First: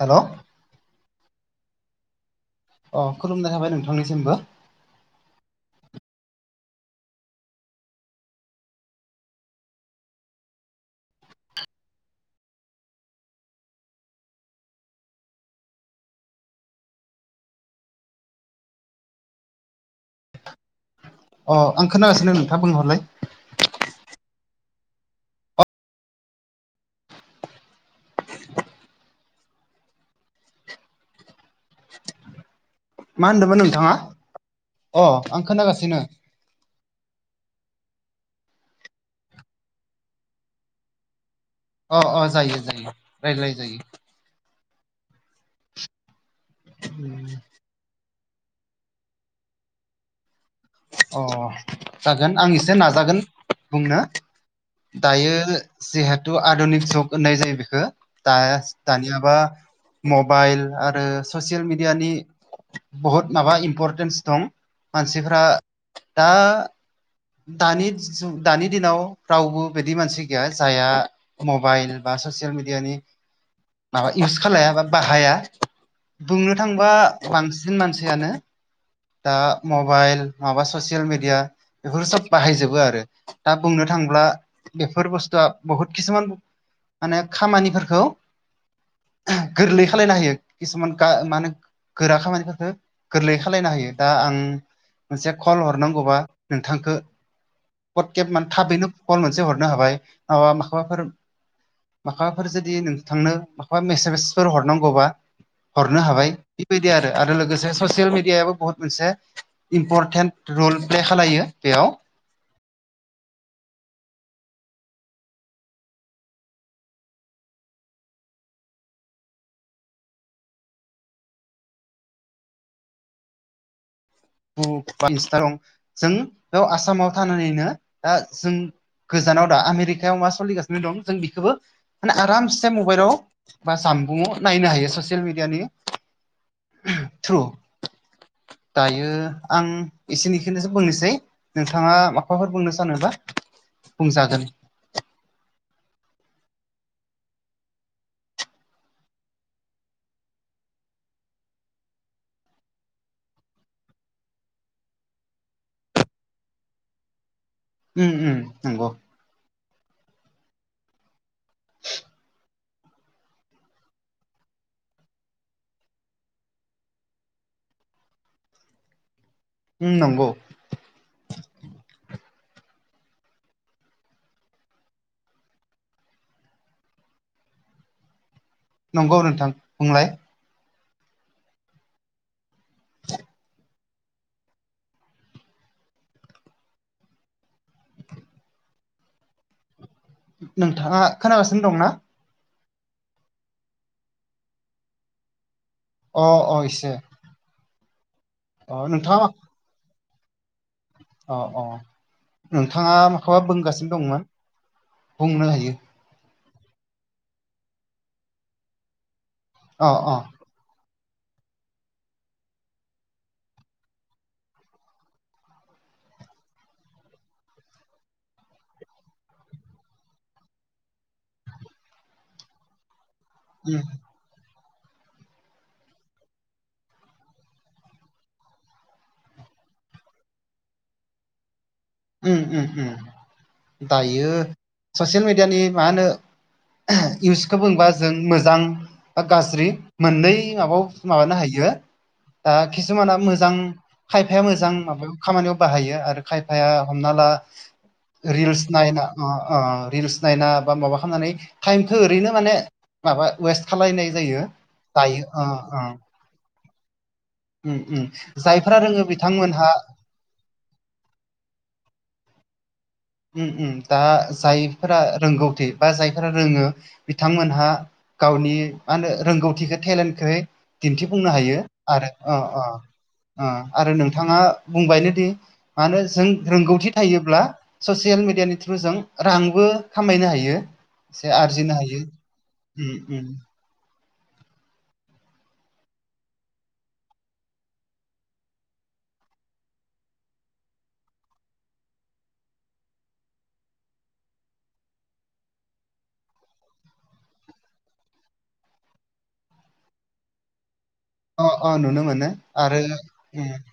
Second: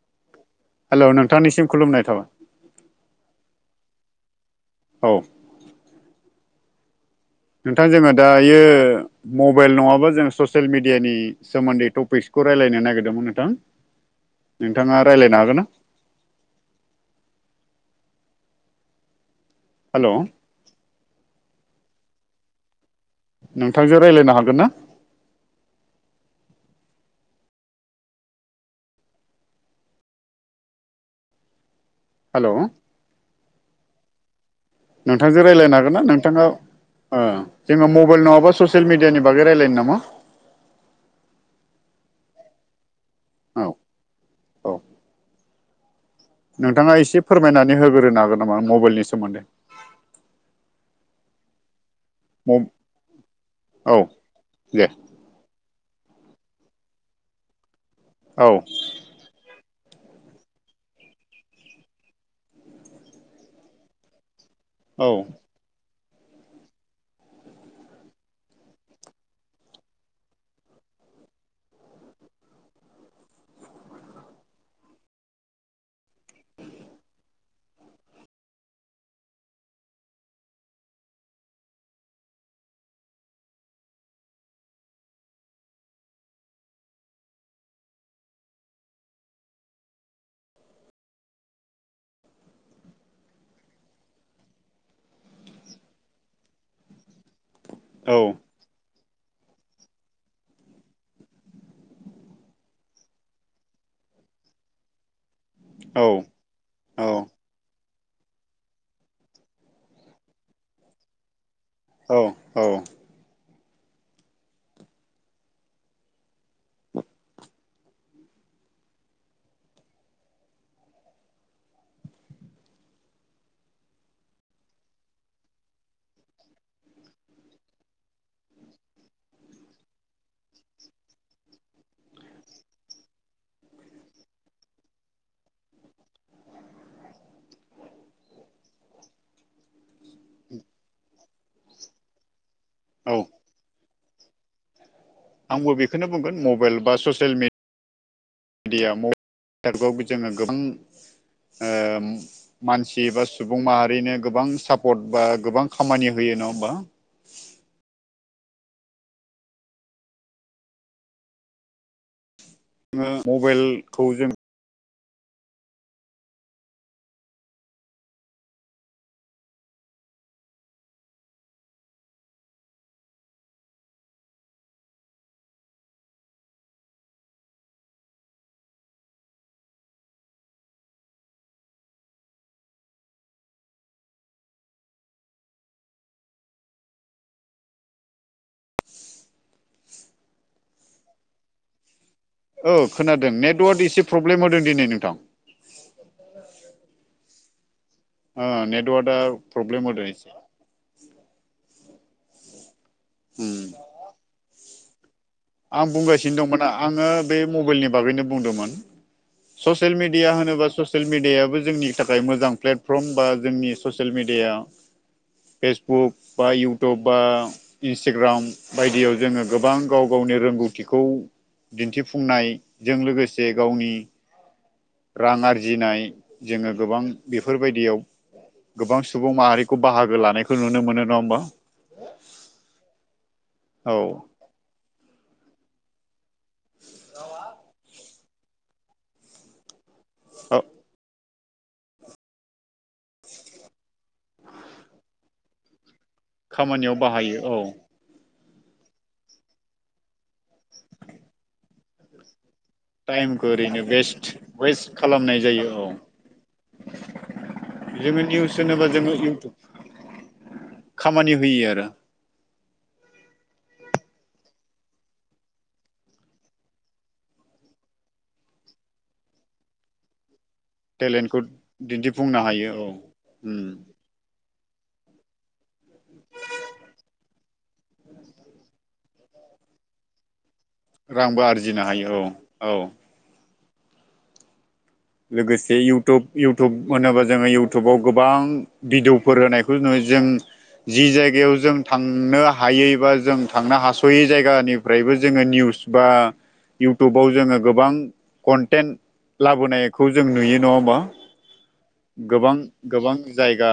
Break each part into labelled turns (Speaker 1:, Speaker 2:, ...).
Speaker 1: Hello
Speaker 2: hello नोंथांनिसिम खुलुमनाय थाबाय।
Speaker 1: अ खुलुमनाय थाबाय नोंथांनिसिमबो
Speaker 2: औ नोंथां जोंङो दायो मबाइल नङाबा जोंङो ससियेल मिडियानि सोमोन्दै टपिक खौ रायनो नागिरदोंमोन नोंथां नोंथाङा रायलायनो हागोन ना [inaudible] हेलौ
Speaker 1: अ आं खोनागासिनो नोंथां बुंहरलाय
Speaker 2: नोंथांजों रायलायनो हागोन ना। हेलौ
Speaker 1: मा होनदोमोन नोंथाङा अ आं
Speaker 2: नोंथांजों रायलायनो
Speaker 1: खोनागासिनो
Speaker 2: हागोनना नोंथाङा ओ जोंङो मबाइल नङाबा ससियेल मिडियानि बागै रायलायनो नामा।
Speaker 1: अ अ जायो जायो रायजलाय
Speaker 2: औ
Speaker 1: जायो।
Speaker 2: औ नोंथांङा एसे फोरमायनानै होग्रोनो हागोन नामा मबाइलनि सोमोन्दै।
Speaker 1: अ जागोन आं एसे
Speaker 2: औ
Speaker 1: नाजागोन बुंनो
Speaker 2: दे
Speaker 1: दायो जिहेतु आधुनिक जुग होननाय जायो बेखो
Speaker 2: औ
Speaker 1: दास दानियाबा मबाइल आरो ससियेल मिडियानि बहुत माबा इम्परटेन्स दं
Speaker 2: औ
Speaker 1: मानसिफ्रा दा दानि दिनाव रावबो बिदि मानसि गैया जायहा मबाइल बा ससियेल मिडियानि माबा इउस खालाया बा बाहाया बुंनो थांबा बांसिन मानसियानो दा मबाइल माबा ससियेल मिडिया बेफोर सोब बाहायजोबो आरो दा बुंनो था ब्ला बेफोर बुस्थुआ बुहुद खिसुमान माने खामानिफोरखौ गोरलै खालायनो हायो किसुमान का मा होनो गोरा खामानिफोरखो गोरलै खालायनो हायो। दा आं मोनसे कल हरनांगौबा नोंथांखो पट
Speaker 2: औ
Speaker 1: केे माने थाबैनो कल मोनसे हरनो हाबाय ओ माखोबाफोर माखोबाफोर जुदि नोंथांनो माखोबा मेसेजफोर हरनांगौबा हरनो
Speaker 2: औ
Speaker 1: हाबाय इबायदि आरो लोगोसे ससियेल मिडियाबो बुहुत मोनसे इम्परटेन्ट रल प्ले खालायो बेयाव
Speaker 2: औ औ
Speaker 1: दं जों बेयाव आसामाव थानानैनो दा जों गोजानाव दा आमेरिकायाव मा सलिगासिनो दं जों बेखोबो माने आरामसे मबाइलाव बा जाम बुंआव नायनो हायो ससियेल मिडियानि थ्रु दा यो आं एसेनिखोनोसो बुंनोसै नोंथाङा माबाफोर बुंनो सानोबा बुं जागोन।
Speaker 2: आंबो बेखोनो बुंगोन मबाइल बा ससियेल मि मिडिया जोंङो गोबां ओ मानसि एबा सुबुं माहारिनो गोबां सापर्ट बा गोबां खामानि होयो। नङा होमबा।
Speaker 1: उम उम नंगौ
Speaker 2: ओ मबाइलखौ जों
Speaker 1: उम नंगौ। नंगौ नोंथां बुंलाय नोंथाङा खोनागासिनो दं ना?
Speaker 2: औ खोनादों नेटवार्क एसे प्रब्लेम होदों दिनै नोंथां।
Speaker 1: अ अ इसे
Speaker 2: आ नेटवर्ट या प्रग्रेम होदों एसे।
Speaker 1: अ अ नोंथाङा मखौबा
Speaker 2: उम
Speaker 1: बुंगासिनो दंमोन। बुंनो हायो।
Speaker 2: मोन आङो बे मबाइलनि बागैनो बुंदोंमोन
Speaker 1: अ
Speaker 2: ससेल
Speaker 1: अ
Speaker 2: मिडिया होनोबा ससियेल मिडियाबो जोंनि थाखाय मोजां प्लेटफर्म बा जोंनि ससियेल मिडिया फेसबुक बा इउटुब बा इन्सटाग्राम बायदियाव जोङो गोबां गाव गावनि रोंगौथिखौ दिन्थिफुंनायजों लोगोसे
Speaker 1: उम
Speaker 2: गावनि रां आरजिनाय जोङो गोबां बेफोरबायदियाव गोबां सुबुं माहारिखौ बाहागो लानायखौ नुनो मोनो नङा होमबा।
Speaker 1: ओम ओम ओम
Speaker 2: औ
Speaker 1: दायो ससियेल मिडियानि मा होनो इउसखौ बुंबा जों मोजां बा गाज्रि मोननै
Speaker 2: औ
Speaker 1: माबायाव माबानो हायो। ओ किसुमाना मोजां खायफाया मोजां माब खामानियाव बाहायो आरो खाय फाया
Speaker 2: खामानियाव
Speaker 1: हमना ला
Speaker 2: बाहायो औ
Speaker 1: रिल्स नायना अ ओ रिल्स नायना बा माबा खालामनानै टाइमखौ ओरैनो माने माबा
Speaker 2: टाइमखौ
Speaker 1: वेस्ट
Speaker 2: ओरैनो
Speaker 1: खालनाय जायो
Speaker 2: वेस्ट
Speaker 1: दायो
Speaker 2: खालामनाय
Speaker 1: ओ
Speaker 2: जायो
Speaker 1: ओ
Speaker 2: औ जोङो निउस
Speaker 1: जायफोरा
Speaker 2: होनोबा
Speaker 1: रोङो
Speaker 2: जोङो
Speaker 1: बिथांमोनहा
Speaker 2: इउटुब खामानि होयो आरो।
Speaker 1: ओम ओम दा जायफोरा रोंगौथि बा जायफोरा रोङो बिथांमोनहा गावनि मा होनो रोंगौथिखौ टेलेन्टखो दिन्थिफुंनो
Speaker 2: टेलेन्टखौ
Speaker 1: हायो आरो अ
Speaker 2: दिन्थिफुंनो
Speaker 1: ओ
Speaker 2: हायो औ
Speaker 1: ओ
Speaker 2: उम
Speaker 1: आरो नोंथाङा बुंबायनो दि मानो जों रोंगौथि थायोब्ला ससियेल मेडियानि थ्रु जों रांबो खामायनो हायो एसे
Speaker 2: रांबो
Speaker 1: आरजिनो
Speaker 2: औ औ
Speaker 1: हायो।
Speaker 2: लोगोसे इउटुब इउटुब होनोबा जोङो इउटुबाव गोबां भिडिअफोर होनायखौ नु जों जि जायगायाव जों थांनो हायै बा जों थांनो हास'यै जायगानिफ्रायबो जोङो निउस बा इउथुबाव जोङो गोबां कन्टेन लाबोनाय खौ जों नुयो नङा होमबा।
Speaker 1: अ अ नुनो मोनो
Speaker 2: गोबां
Speaker 1: आरो
Speaker 2: गोबां
Speaker 1: ओ
Speaker 2: जायगा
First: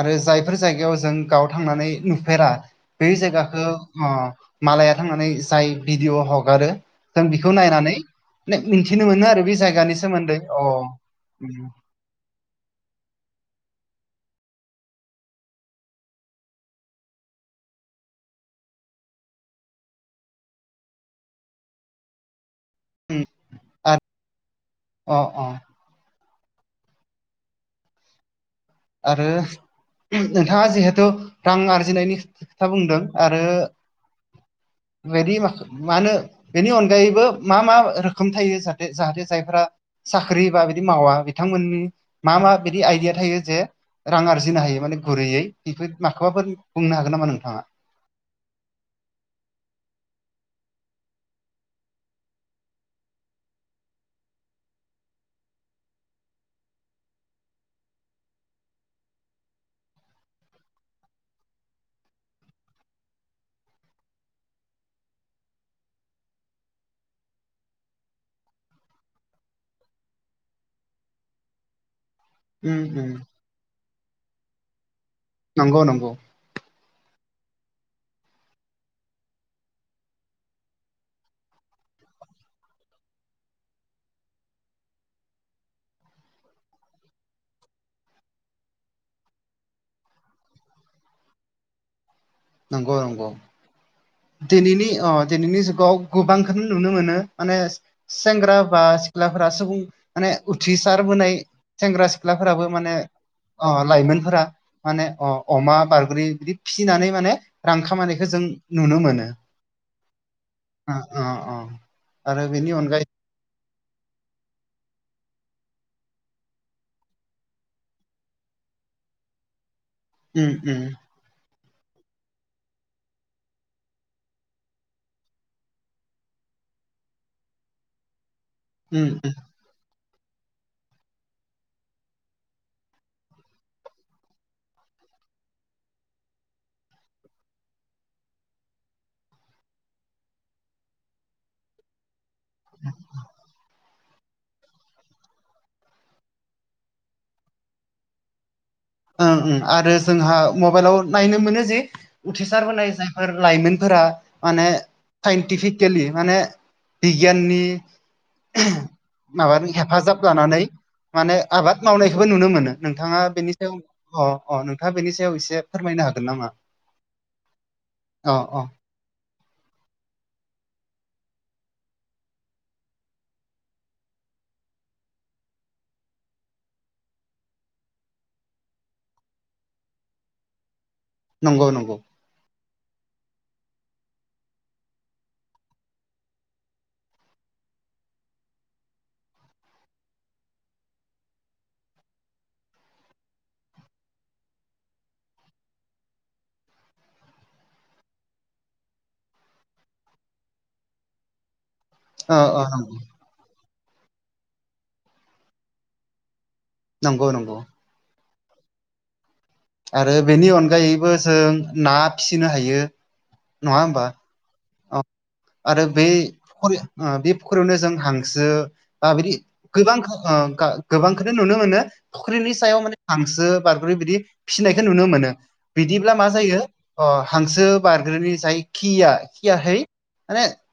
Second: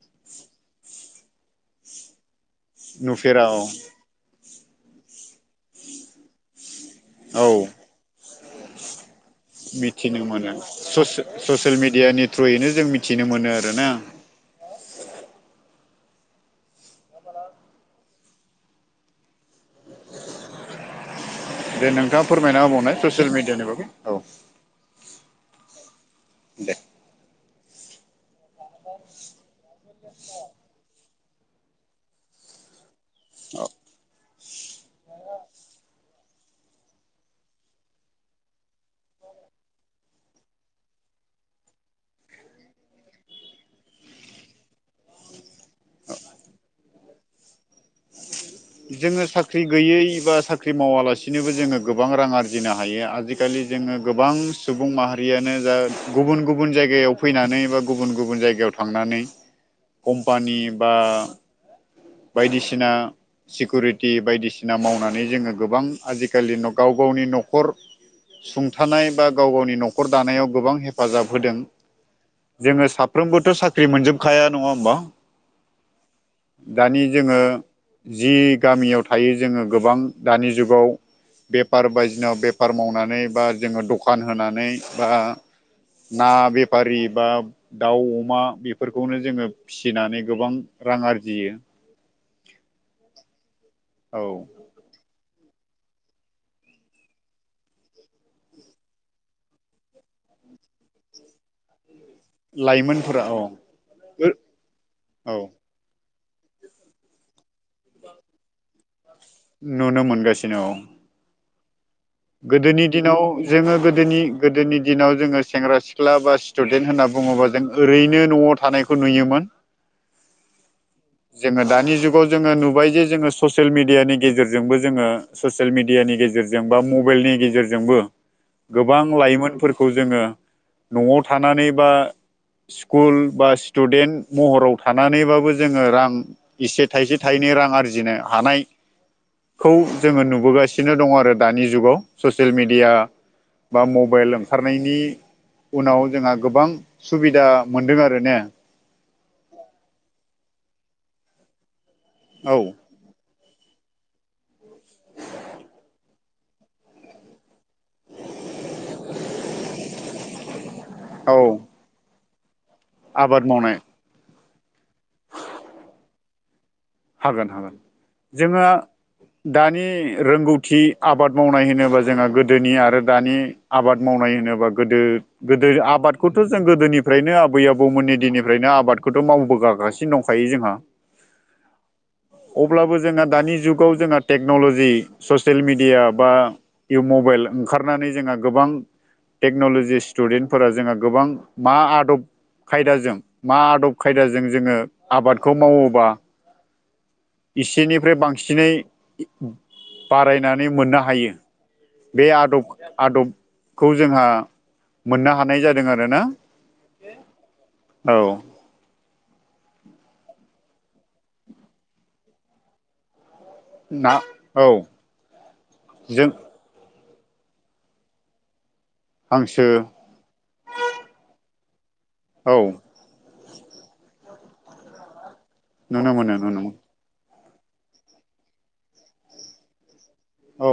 Speaker 1: आरो जायफोर जायगायाव जों गाव थांनानै नुफेरा बे
Speaker 2: नुफेरा औ
Speaker 1: जायगाखौ मालाया थांनानै जाय भिडिअ' हगारो जों
Speaker 2: औ
Speaker 1: बेखौ नायनानै मिन्थिनो मोनो आरो बे जायगानि
Speaker 2: मिथिनो
Speaker 1: सोमोन्दै
Speaker 2: मोनो
Speaker 1: अ
Speaker 2: ससियेल मिडियानि थ्रुयैनो जों मिथिनो मोनो आरो ना। दे नोंथाङा फोरमायना होबावनाय ससियेल मिडियानि बागै
Speaker 1: आरो
Speaker 2: औ
Speaker 1: अ अ
Speaker 2: दे
Speaker 1: आरो नोंथाङा जिहेथु रां आरजिनायनि खोथा बुंदों आरो
Speaker 2: औ
Speaker 1: बेदि माख मा होनो बेनि अनगायैबो मा मा रोखोम थायो जाहाथे जाहाथे जायफ्रा साख्रि बा बिदि मावा बिथांमोननि मा मा बिदि आइडिया थायो जे रां आरजिनो हायो माने गुरैयै बेफोर माखौबाफोर बुंनो हागोन नामा नोंथाङा।
Speaker 2: जोङो साख्रि गैयै बा साख्रि मावालासिनोबो जोङो गोबां रां आरजिनो हायो आजिखालि जोङो गोबां सुबुं माहारियानो जा गुबुन-गुबुन जायगायाव फैनानै बा गुबुन-गुबुन जायगायाव थांनानै कम्पानि बा बायदिसिना सिकुरिटि बायदिसिना मावनानै जोङो गोबां आजिखालि गाव गाव नि न'खर सुंथानाय बा गाव गावनि न'खर दानायाव गोबां हेफाजाब होदों।
Speaker 1: उम
Speaker 2: जोङो
Speaker 1: उम
Speaker 2: साफ्रोमबोथ' साख्रि मोनजोबखाया, नङा होमबा?
Speaker 1: नंगौ, नंगौ।
Speaker 2: दानि जोङो जि गामियाव थायो जोङो गोबां दानि जुगाव बेफार बायदिसिना बेफार मावनानै बा जोङो द'खान होनानै बा ना बेफारि बा दाउ-अमा बेफोरखौनो जोङो फिसिनानै गोबां रां आरजियो।
Speaker 1: नंगौ नंगौ
Speaker 2: औ
Speaker 1: दिनैनि ओ दिनैनि जुगाव गोबांखौनो नुनो मोनो माने सेंग्रा बा सिख्लाफोरा सुबुं माने उथ्रिसारबोनाय सेंग्रा-सि ख्लाफोराबो माने
Speaker 2: लाइमोनफोरा औ
Speaker 1: अ लाइमोनफोरा माने अ
Speaker 2: औ
Speaker 1: अमा बारग्रि बिदि फिसिनानै माने रां खामानायखौ जों नुनो मोनो।
Speaker 2: नुनो मोनगासिनो औ
Speaker 1: ओ ओ ओ आरो बेनि
Speaker 2: गोदोनि
Speaker 1: अनगायै
Speaker 2: दिनाव जोङो गोदोनि गोदोनि दिनाव जोङो सेंग्रा-सिख्ला बा स्टुडेन्ट होनना बुङोबा जों ओरैनो न'आव थानाय खौ नुयोमोन।
Speaker 1: उम उम
Speaker 2: जोंहा दानि जुगाव जोङो नुबाय जे जोङो ससेल मिडियानि गेजेरजोंबो जोङो ससेल मिडियानि गेजेर जों बा मबेलनि गेजेरजोंबो गोबां
Speaker 1: उम उम
Speaker 2: लाइमोनफोरखौ जोङो न'आव थानानै बा स्कुल बा स्टुडेन्ट महराव थानानैबाबो जों ओ रां एसे थाइसे-थाइनै रां आरजिनो हानाय खौ जोङो नुबोगासिनो दं आरो दानि जुगाव ससेल मिडिया बा मबेल ओंखारनायनि उनाव जोंहा गोबां सुबिदा मोनदों आरो ने?
Speaker 1: ओं ओं आरो जोंहा मबाइलाव नायनो मोनो जि
Speaker 2: औ
Speaker 1: उथ्रिसार होनाय जायफोर लाइमोन फोरि माने साइनटिफिकेलि माने बिगियाननि माबानि हेफाजाब लानानै माने
Speaker 2: औ
Speaker 1: आबाद मावनायखौबो नुनो मोनो। नोंथाङा
Speaker 2: आबाद
Speaker 1: बेनि सायाव
Speaker 2: मावनाय
Speaker 1: अ अ नोंथाङा बेनि सायाव एसे फोरमायनो हागोन नामा?
Speaker 2: हागोन, हागोन।
Speaker 1: अ अ
Speaker 2: जोङो दानि रोंगौथि आबाद मावनाय होनोबा जोंहा गोदोनि आरो दानि आबाद माव नाय होनोबा गोदो गोदो आबादखौथ' जों गोदोनिफ्रायनो आबै-आबौमोननि दिननिफ्रायनो आबादखौ मावबोगागासिनो दंखायो जोंहा।
Speaker 1: नंगौ, नंगौ।
Speaker 2: अब्लाबो जोंहा दानि जुगाव जोंहा टेक्न'लजि ससेल मिडिया बा इ मबेल ओंखारनानै जोंहा गोबां टेक्न'ल'जि स्टुडेन्टफोरा जोंहा गोबां मा आदब खायदाजों मा आदब खायदाजों जोङो आबादखौ मावोबा इसेनिफ्राय बांसिनै बारायनानै मोननो हायो बे
Speaker 1: अ अ
Speaker 2: आदब आदबखौ जोंहा मोननो हानाय जादों आरोना
Speaker 1: नंगौ नंगौ।
Speaker 2: औ
Speaker 1: आरो बेनि अनगायैबो जों ना फिसिनो हायो, नङा होमबा? औ आरो बे
Speaker 2: जों
Speaker 1: फुखुरि बे फुख्रियावनो जों हांसो ओ बिदि
Speaker 2: हांसो
Speaker 1: गोबां ओ गोबांखौनो नुनो मोनो।
Speaker 2: औ
Speaker 1: फुख्रिनि सायाव माने हांसो बाग्रै बिदि फिसिनायखौ नुनो मोनो।
Speaker 2: नुनो
Speaker 1: बिदिब्ला मा
Speaker 2: मोनो
Speaker 1: जायो
Speaker 2: नुनो मोनो
Speaker 1: अ हांसो बारग्रोनोनि जाय खिया खियाहै
Speaker 2: औ।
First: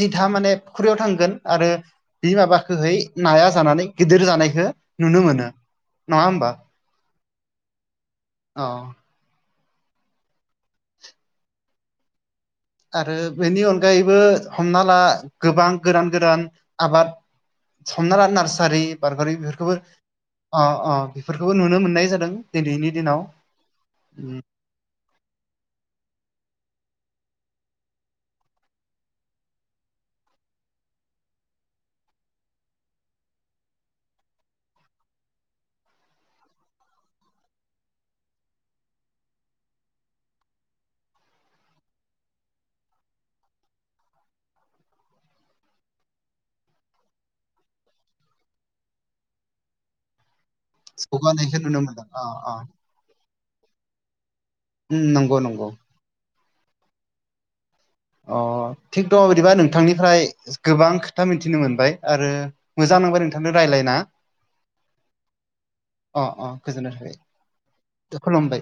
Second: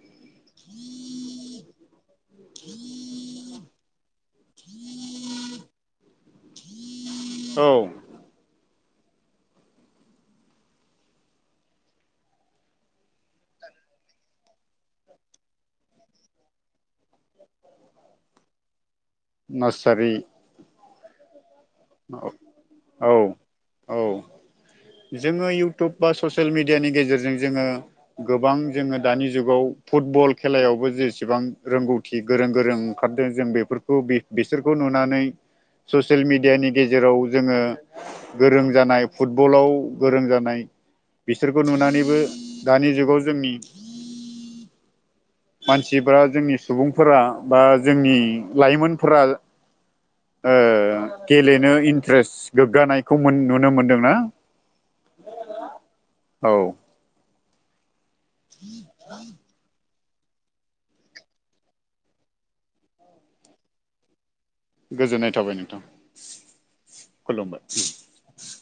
Speaker 1: जिथा माने फुख्रियाव थांगोन आरो बि माबाखोहै नाया जानानै गिदिर जानायखौ नुनो मोनो। नङा होमबा?
Speaker 2: औ।
Speaker 1: अ आरो बेनि अनगायैबो हमना ला गोबां गोरान गोरान आबाद हमना ला नार्सारि बारगारि बेफोरखौबो
Speaker 2: नार्सारि
Speaker 1: अ अ बेफोर खौबो नुनो मोननाय जादों दिनैनि
Speaker 2: औ
Speaker 1: दिनाव।
Speaker 2: औ, जोङो इउटुब बा ससियेल मेडि डिया नि गेजेरजों जोङो गोबां जोङो दानि जुगाव फुटबल खेलायावबो जेसेबां रोंगौथि गोरों गोरों ओंखारदों जों बेफोरखौ बे-बेसोरखौ नुनानै ससियेल मेडियानि गेजेराव जोङो गोरों जानाय फुटबलाव गोरों जानाय बिसोरखौ नुनानैबो दानि जुगाव जोंनि मानसिफ्रा जोंनि सुबुंफोरा बा जोंनि लाइमोनफोरा
Speaker 1: [unintelligible]
Speaker 2: नो
Speaker 1: अ
Speaker 2: इन्ट्रेस
Speaker 1: अ
Speaker 2: गोग्गानायखौ मोन नुनो मोनदों ना?
Speaker 1: ओम नंगौ नंगौ।
Speaker 2: औ।
Speaker 1: अ थिग दङ' बिदिबा नोंथांनि निफ्राय गोबां खोथा मिथिनो मोनबाय आरो मोजां नांबाय नोंथांनो रायलायना
Speaker 2: [inaudible] गोजोननाय थाबाय नोंथां
Speaker 1: अ गोजोननाय थाबाय
Speaker 2: खुलुमबाय।
Speaker 1: खुलुमबाय